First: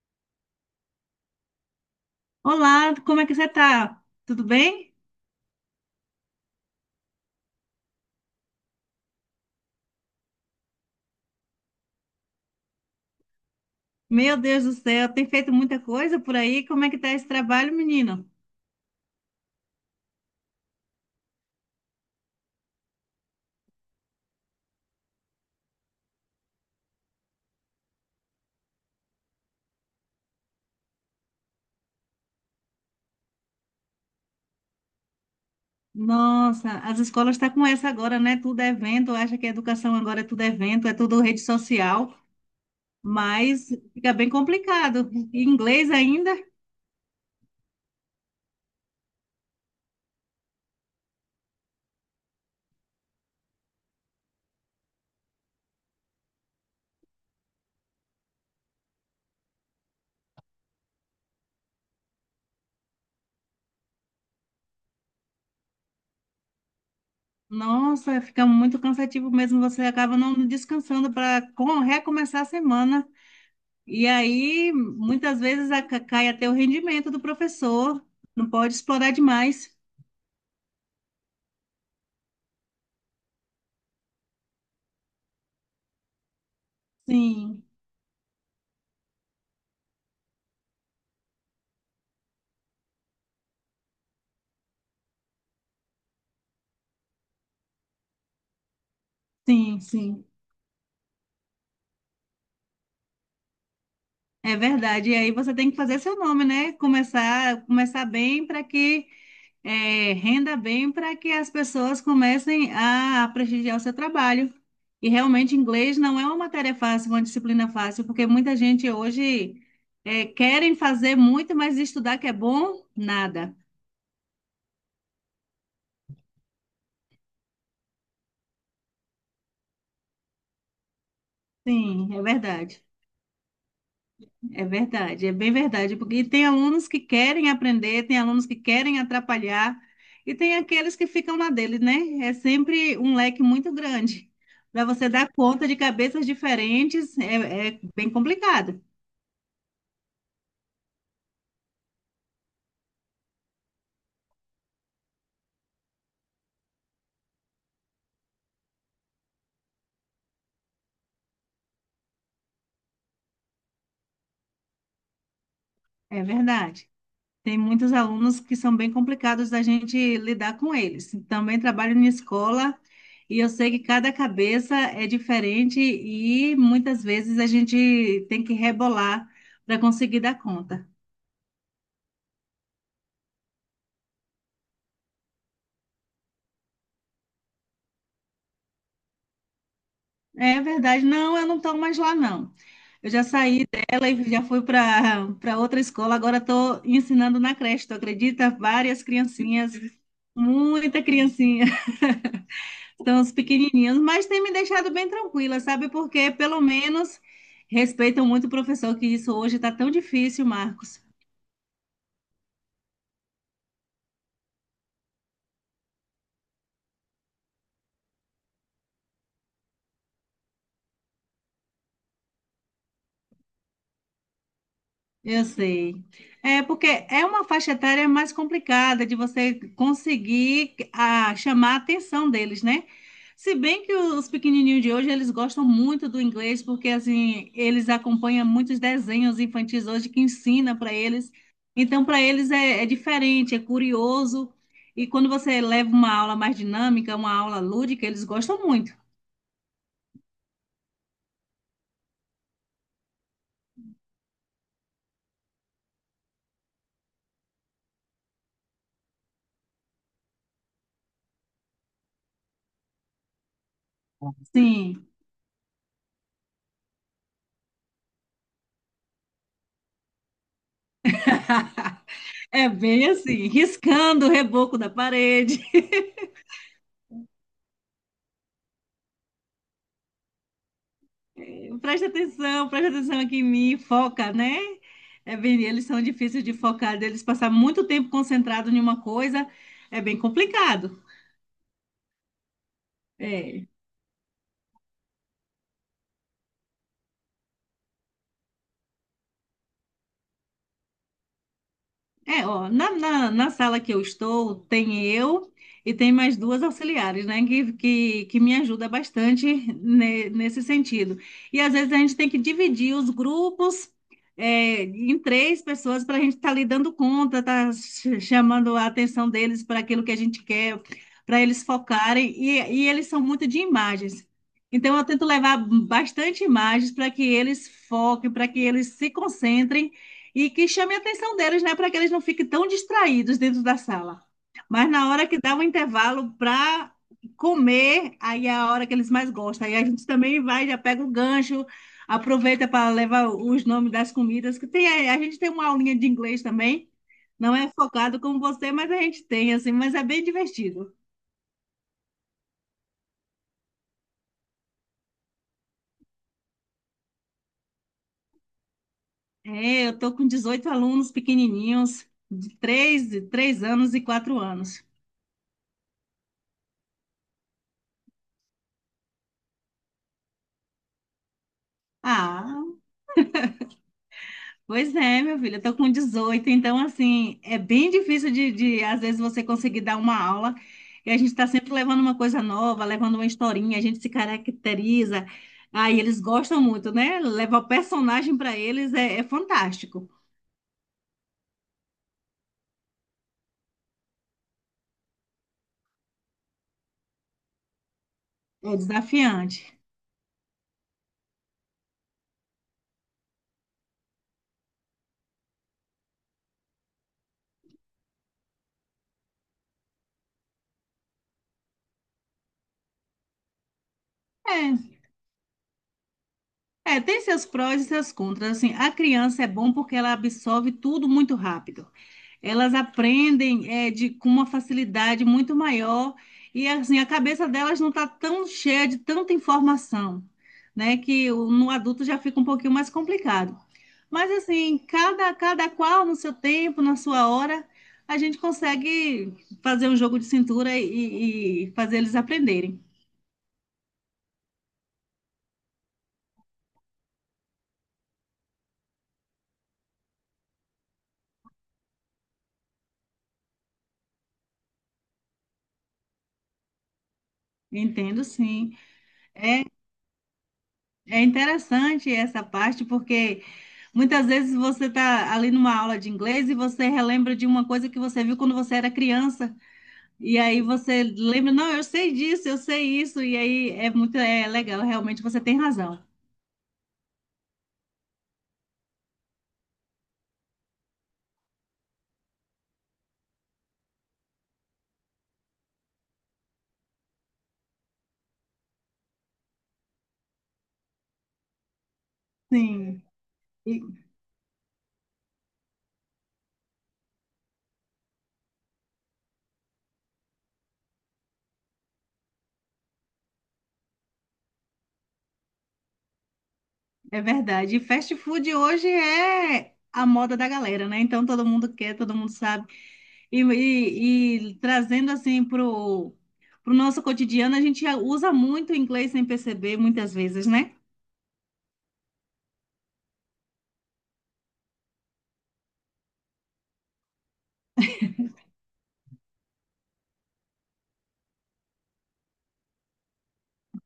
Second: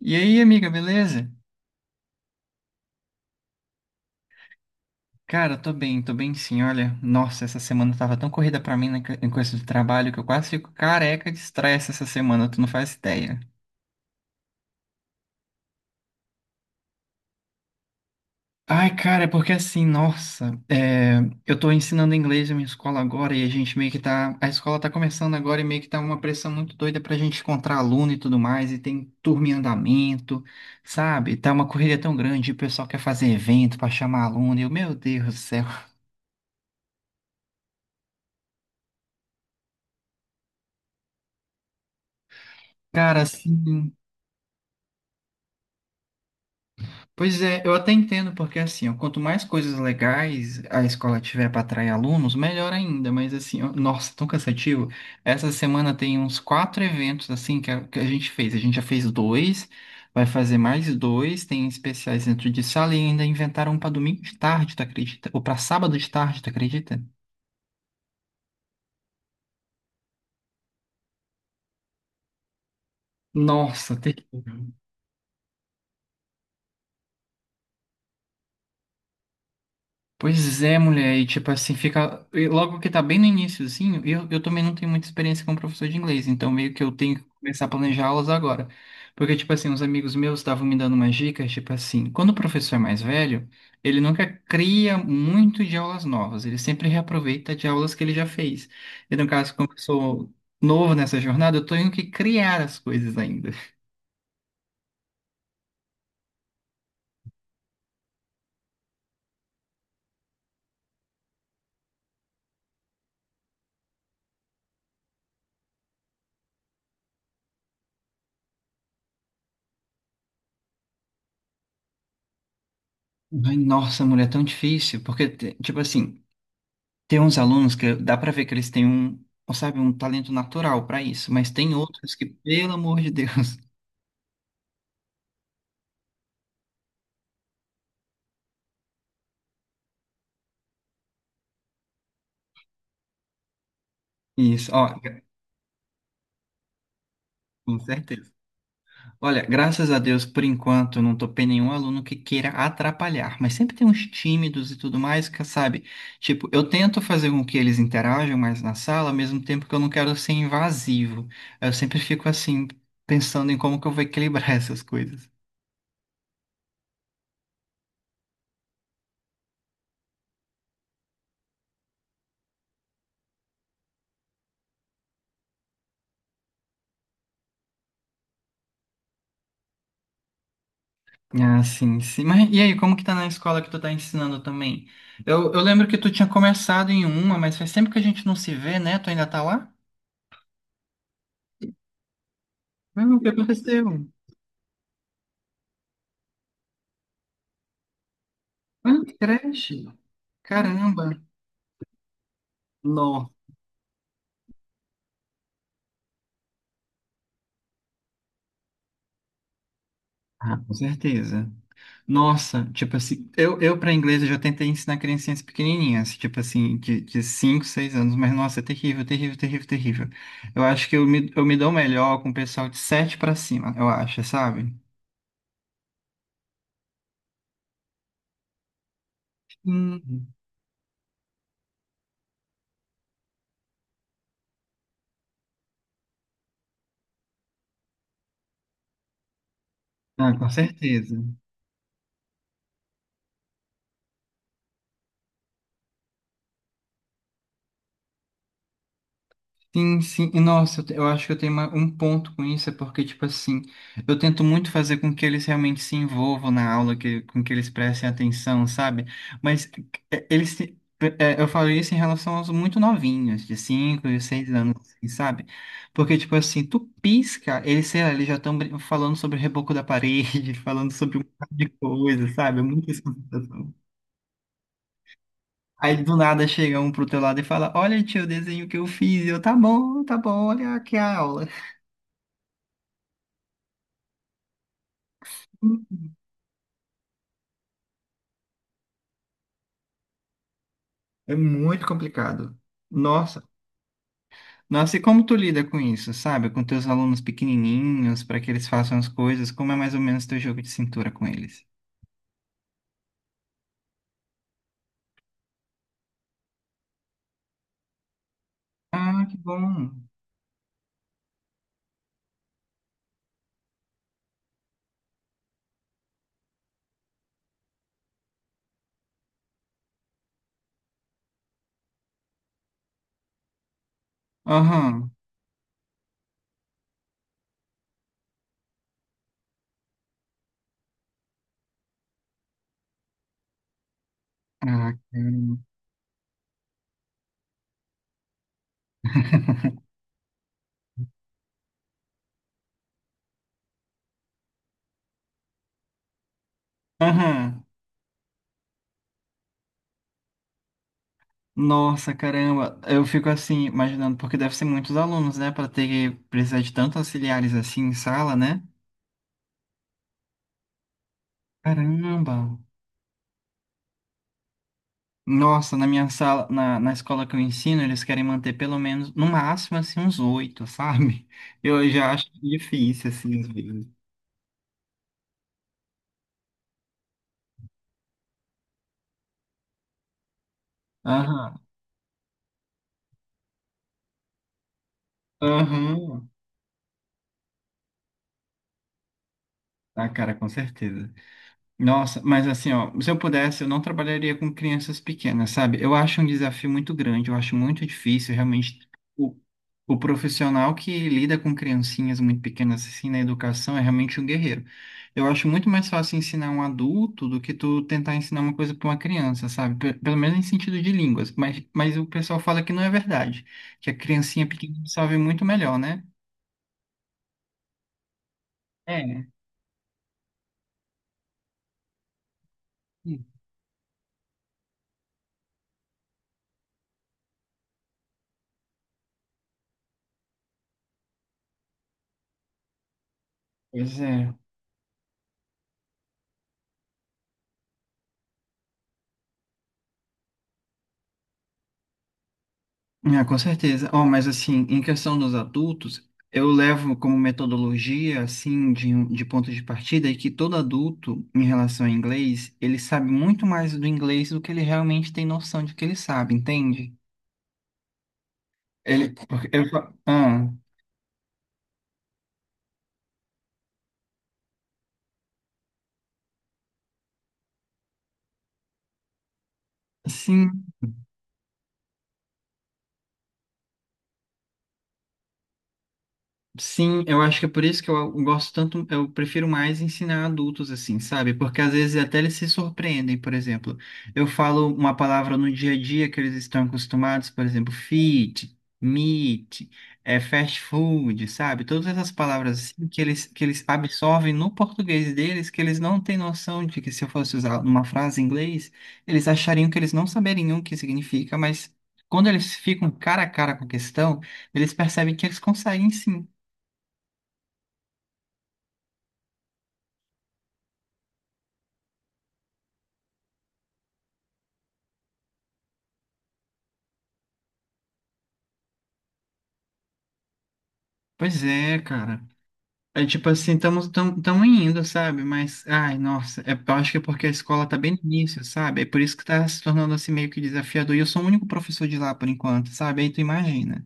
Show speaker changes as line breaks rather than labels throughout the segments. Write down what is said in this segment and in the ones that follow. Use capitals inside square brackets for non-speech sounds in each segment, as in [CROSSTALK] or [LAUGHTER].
E aí, amiga, beleza?
Olá, como é que você tá? Tudo bem?
Cara, tô bem sim. Olha, nossa, essa semana tava tão corrida pra mim em coisa de trabalho que eu quase fico careca de estresse essa semana, tu não faz ideia.
Meu Deus do céu, tem feito muita coisa por aí. Como é que tá esse trabalho, menino?
Ai, cara, é porque assim, nossa, é, eu tô ensinando inglês na minha escola agora e a gente meio que tá. A escola tá começando agora e meio que tá uma pressão muito doida pra gente encontrar aluno e tudo mais, e tem turma em andamento, sabe? Tá uma correria tão grande, o pessoal quer fazer evento pra chamar aluno, e eu, meu Deus do céu.
Nossa, as escolas estão com essa agora, né? Tudo é evento, acha que a educação agora é tudo evento, é tudo rede social,
Cara,
mas
assim.
fica bem complicado. E Inglês ainda?
Pois é, eu até entendo, porque assim, ó, quanto mais coisas legais a escola tiver para atrair alunos, melhor ainda, mas assim, ó, nossa, tão cansativo. Essa semana tem uns quatro eventos, assim, que a gente fez. A gente já fez dois, vai fazer mais dois, tem especiais dentro de sala e ainda inventaram um para domingo de tarde, tu acredita? Ou para sábado de tarde, tu acredita?
Nossa, fica muito cansativo mesmo, você acaba não descansando para recomeçar a semana.
Nossa,
E aí,
terrível.
muitas vezes, cai até o rendimento do professor, não pode explorar demais.
Pois é, mulher, e tipo assim, fica. E logo que tá bem no início, assim, eu também não tenho muita experiência como professor de inglês, então meio que eu tenho que
Sim.
começar a planejar aulas agora. Porque, tipo assim, os amigos meus estavam me dando umas dicas, tipo assim, quando o professor é mais velho, ele nunca cria muito de aulas novas, ele sempre reaproveita de aulas que ele já fez. E no caso, como eu
Sim, sim,
sou novo nessa jornada, eu tenho que criar as coisas ainda.
é verdade. E aí você tem que fazer seu nome, né? Começar, começar bem para que renda bem, para que as pessoas comecem a prestigiar o seu trabalho. E realmente inglês não é uma matéria fácil, uma disciplina fácil, porque muita gente hoje querem fazer muito, mas estudar que é bom, nada.
Ai, nossa, mulher, é tão difícil, porque, tipo assim. Tem uns alunos que dá pra ver que eles têm um, sabe, um talento natural pra isso, mas tem
Sim,
outros
é
que, pelo
verdade.
amor de Deus,
É verdade, é bem verdade, porque tem alunos que querem aprender, tem alunos que querem atrapalhar, e tem aqueles que ficam na dele, né? É sempre um leque muito grande.
[LAUGHS] isso,
Para
ó,
você dar conta de cabeças diferentes, é,
com
é bem
certeza.
complicado.
Olha, graças a Deus, por enquanto, eu não topei nenhum aluno que queira atrapalhar, mas sempre tem uns tímidos e tudo mais que, sabe, tipo, eu tento fazer com que eles interajam mais na sala, ao mesmo tempo que eu não quero ser invasivo. Eu sempre fico assim, pensando em como que eu vou equilibrar [LAUGHS] essas coisas.
É verdade. Tem muitos alunos que são bem complicados da gente lidar com eles. Também trabalho em escola e eu sei que cada cabeça é diferente e muitas vezes a gente tem que rebolar para conseguir dar conta.
Ah, sim, sim. Mas e aí, como que tá na escola que tu tá ensinando também? Eu lembro que tu tinha começado em uma, mas faz tempo que a gente não se vê, né? Tu ainda tá lá?
É verdade. Não, eu não estou mais lá, não.
Ah,
Eu
o
já
que
saí
aconteceu?
dela e já fui para outra escola. Agora estou ensinando na creche, tu acredita?
Ah,
Várias
que
criancinhas,
creche.
muita
Caramba.
criancinha. [LAUGHS] Estão os
Nossa,
pequenininhos, mas tem me deixado bem tranquila, sabe? Porque pelo menos respeitam muito o professor, que isso hoje está tão difícil,
com
Marcos.
certeza. Nossa, tipo assim, eu para inglês eu já tentei ensinar criancinhas pequenininhas, tipo assim, de 5 6 anos, mas nossa, é terrível, terrível, terrível, terrível. Eu acho que eu me dou melhor com o pessoal de 7 para cima, eu acho, sabe?
Eu sei. É porque é uma faixa etária mais complicada de você
Hum.
conseguir chamar a atenção deles, né? Se bem que os pequenininhos de hoje, eles gostam muito do inglês, porque assim, eles acompanham muitos desenhos infantis hoje que
Ah, com
ensina para
certeza.
eles. Então, para eles é, é diferente, é curioso. E quando você leva uma aula mais dinâmica, uma aula lúdica, eles gostam muito.
Sim, sim. E nossa, eu acho que eu tenho um ponto com isso, é porque, tipo assim, eu tento muito fazer com que eles realmente se envolvam na aula, que, com que eles prestem atenção, sabe? Mas é, eles, se- é, eu falo isso em relação aos muito novinhos, de 5 e 6 anos, assim,
Sim,
sabe? Porque, tipo assim, tu pisca, eles, sei lá, eles já estão falando sobre o reboco da parede, [LAUGHS] falando sobre um monte de coisa, sabe? É
é
muito essa
bem assim,
sensação.
riscando o reboco da parede. [LAUGHS]
Aí do nada chega um pro teu lado e fala: Olha, tio, o desenho que eu fiz. E eu, tá bom, olha aqui a aula.
Presta atenção aqui em mim, foca, né? É bem, eles são difíceis de focar, deles passar muito tempo concentrado em uma coisa, é bem complicado.
É muito complicado. Nossa,
É.
nossa, e como tu lida com isso, sabe? Com teus alunos pequenininhos, para que eles façam as coisas, como é mais ou menos teu jogo de cintura com eles?
É, ó, na sala que eu estou, tem eu e tem mais duas auxiliares, né, que me ajuda
Ah, que
bastante
bom.
nesse sentido. E às vezes a gente tem que dividir os grupos em três pessoas para a gente estar tá ali dando conta, tá chamando a atenção deles para aquilo que a gente quer, para eles focarem. E, eles são muito de imagens. Então eu
Aham.
tento levar bastante imagens para que eles foquem, para que eles se concentrem e que chame a atenção deles, né, para que eles não fiquem tão distraídos dentro da sala. Mas
Ah,
na hora que dá
caramba.
um intervalo para comer, aí é a hora que eles mais gostam. Aí
[LAUGHS]
a gente também vai, já pega o gancho, aproveita para levar os nomes das comidas, que tem, a gente tem uma aulinha de inglês também. Não
Aham.
é focado como você, mas a gente tem, assim, mas é bem divertido.
Nossa, caramba. Eu fico assim, imaginando, porque deve ser muitos alunos, né? Para ter que precisar de tantos auxiliares assim em sala, né?
É, eu tô com 18 alunos pequenininhos,
Caramba.
de 3 3 anos e 4 anos.
Nossa, na minha sala, na escola que eu ensino, eles querem manter pelo menos, no máximo, assim, uns oito, [LAUGHS] sabe? Eu já acho
Ah,
difícil, assim, às vezes.
pois é, meu filho, eu tô com 18, então assim, é bem difícil às vezes você conseguir dar uma aula e a gente está
Aham,
sempre levando uma coisa nova, levando uma historinha, a gente se caracteriza, aí eles
aham.
gostam muito, né? Levar o personagem para eles é, é
Ah,
fantástico,
cara, com certeza. Nossa, mas assim, ó, se eu pudesse, eu não trabalharia com crianças pequenas, sabe? Eu acho um desafio muito grande, eu acho muito difícil,
é
realmente, o,
desafiante.
o profissional que lida com criancinhas muito pequenas, assim, na educação, é realmente um guerreiro. Eu acho muito mais fácil ensinar um adulto do que tu tentar ensinar uma coisa para uma criança, sabe? Pelo menos em sentido de línguas, mas o pessoal fala que não é verdade, que a criancinha
É,
pequena sabe muito melhor, né?
é, tem seus prós e seus contras, assim, a
É.
criança é bom porque ela absorve tudo muito rápido. Elas aprendem com uma facilidade muito maior e assim a cabeça delas não está tão cheia de tanta informação, né? No adulto já fica um pouquinho mais complicado.
Pois
Mas
é.
assim, cada qual no seu tempo, na sua hora, a gente consegue fazer um jogo de cintura e, fazer eles aprenderem.
Ah, com certeza. Oh, mas assim, em questão dos adultos, eu levo como metodologia, assim, de, de ponto de partida, é que todo adulto, em relação ao inglês, ele sabe muito mais do inglês do que ele realmente tem noção de que ele sabe, entende?
Entendo, sim.
Ele, porque eu,
É interessante essa parte porque muitas vezes você está ali numa aula de inglês e você relembra de uma coisa que você viu quando você era criança. E aí
sim,
você lembra, não, eu sei disso, eu sei isso. E aí é muito, é legal, realmente você tem razão.
sim, eu acho que é por isso que eu gosto tanto, eu prefiro mais ensinar adultos assim, sabe? Porque às vezes até eles se surpreendem, por exemplo. Eu falo uma palavra no dia a dia que eles estão acostumados, por exemplo, fit, meat, é fast food, sabe? Todas essas palavras assim que
Sim,
eles que eles
e-
absorvem no português deles, que eles não têm noção de que se eu fosse usar numa frase em inglês, eles achariam que eles não saberiam o que significa, mas quando eles ficam cara a cara com a questão, eles percebem que eles conseguem sim.
é verdade. E fast food hoje é a moda da galera, né? Então todo mundo quer, todo mundo sabe. E trazendo assim pro nosso cotidiano, a gente usa muito o inglês sem perceber muitas vezes, né?
Pois é, cara. É tipo assim, estamos tão, tão indo, sabe? Mas, ai, nossa, é, eu acho que é porque a escola tá bem no início, sabe? É por isso que tá se tornando assim meio que desafiador. E eu sou o único professor de lá por enquanto, sabe? Aí tu imagina.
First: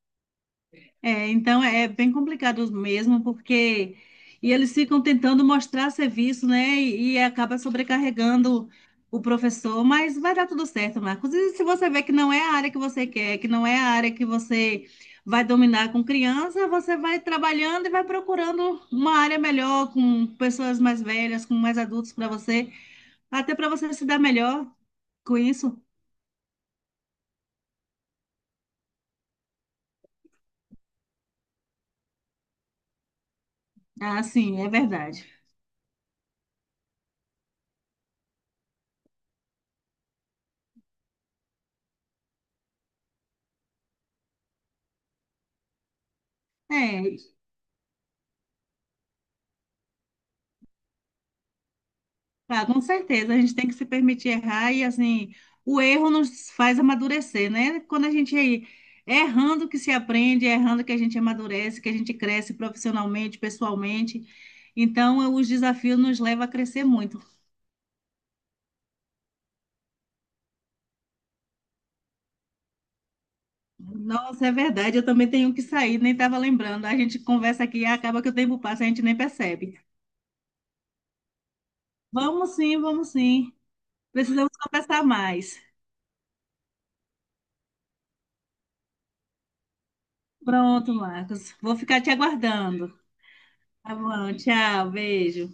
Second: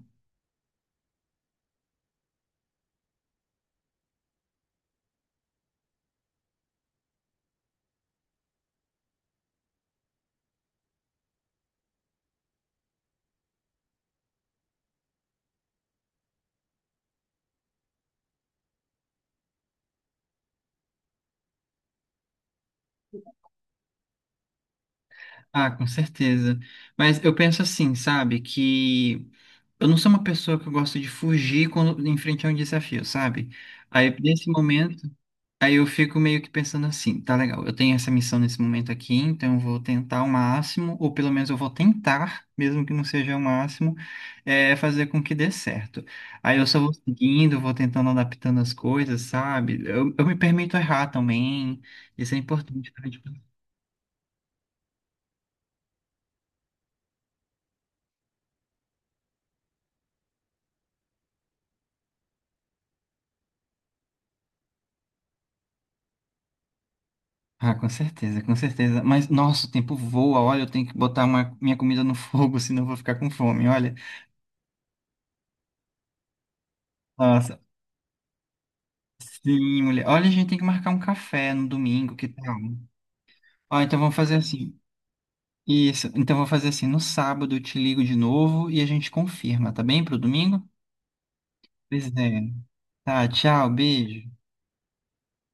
É, então é bem complicado mesmo, porque e eles ficam tentando mostrar serviço, né? E, acaba sobrecarregando o professor, mas vai dar tudo certo, Marcos. E se você vê que não é a área que você quer, que não é a área que você vai dominar com criança, você vai trabalhando e vai procurando uma área melhor, com pessoas mais velhas, com mais adultos para você, até para você se dar melhor com
Ah,
isso.
com certeza. Mas eu penso assim, sabe? Que eu não sou uma pessoa que eu gosto de fugir quando em frente a um desafio, sabe? Aí,
Ah,
nesse
sim, é
momento.
verdade.
Aí eu fico meio que pensando assim, tá legal, eu tenho essa missão nesse momento aqui, então eu vou tentar ao máximo, ou pelo menos eu vou tentar, mesmo que não seja o máximo, é, fazer com que dê certo. Aí eu só vou
É,
seguindo, vou tentando adaptando as coisas, sabe? Eu me permito errar também, isso é
ah, com
importante pra
certeza, a
gente.
gente tem que se permitir errar e assim, o erro nos faz amadurecer, né? Quando a gente é errando que se aprende, é errando que a gente amadurece, que a gente cresce profissionalmente, pessoalmente. Então, os desafios nos levam a crescer muito.
Ah, com certeza, com certeza. Mas, nossa, o tempo voa, olha, eu tenho que botar minha comida no fogo, [LAUGHS] senão eu vou ficar com fome, olha.
Nossa, é verdade, eu também tenho que sair, nem estava lembrando. A gente
Nossa,
conversa aqui e acaba que o tempo passa, a gente nem percebe.
sim, mulher. Olha, a gente tem que marcar um café no domingo, que
Vamos
tal?
sim, vamos sim.
Ó, então vamos fazer
Precisamos
assim.
conversar mais.
Isso. Então vou fazer assim. No sábado eu te ligo de novo e a gente confirma, tá bem? Pro domingo?
Pronto, Marcos. Vou ficar
Pois
te
é.
aguardando.
Tá, tchau,
Tá
beijo.
bom, tchau, beijo.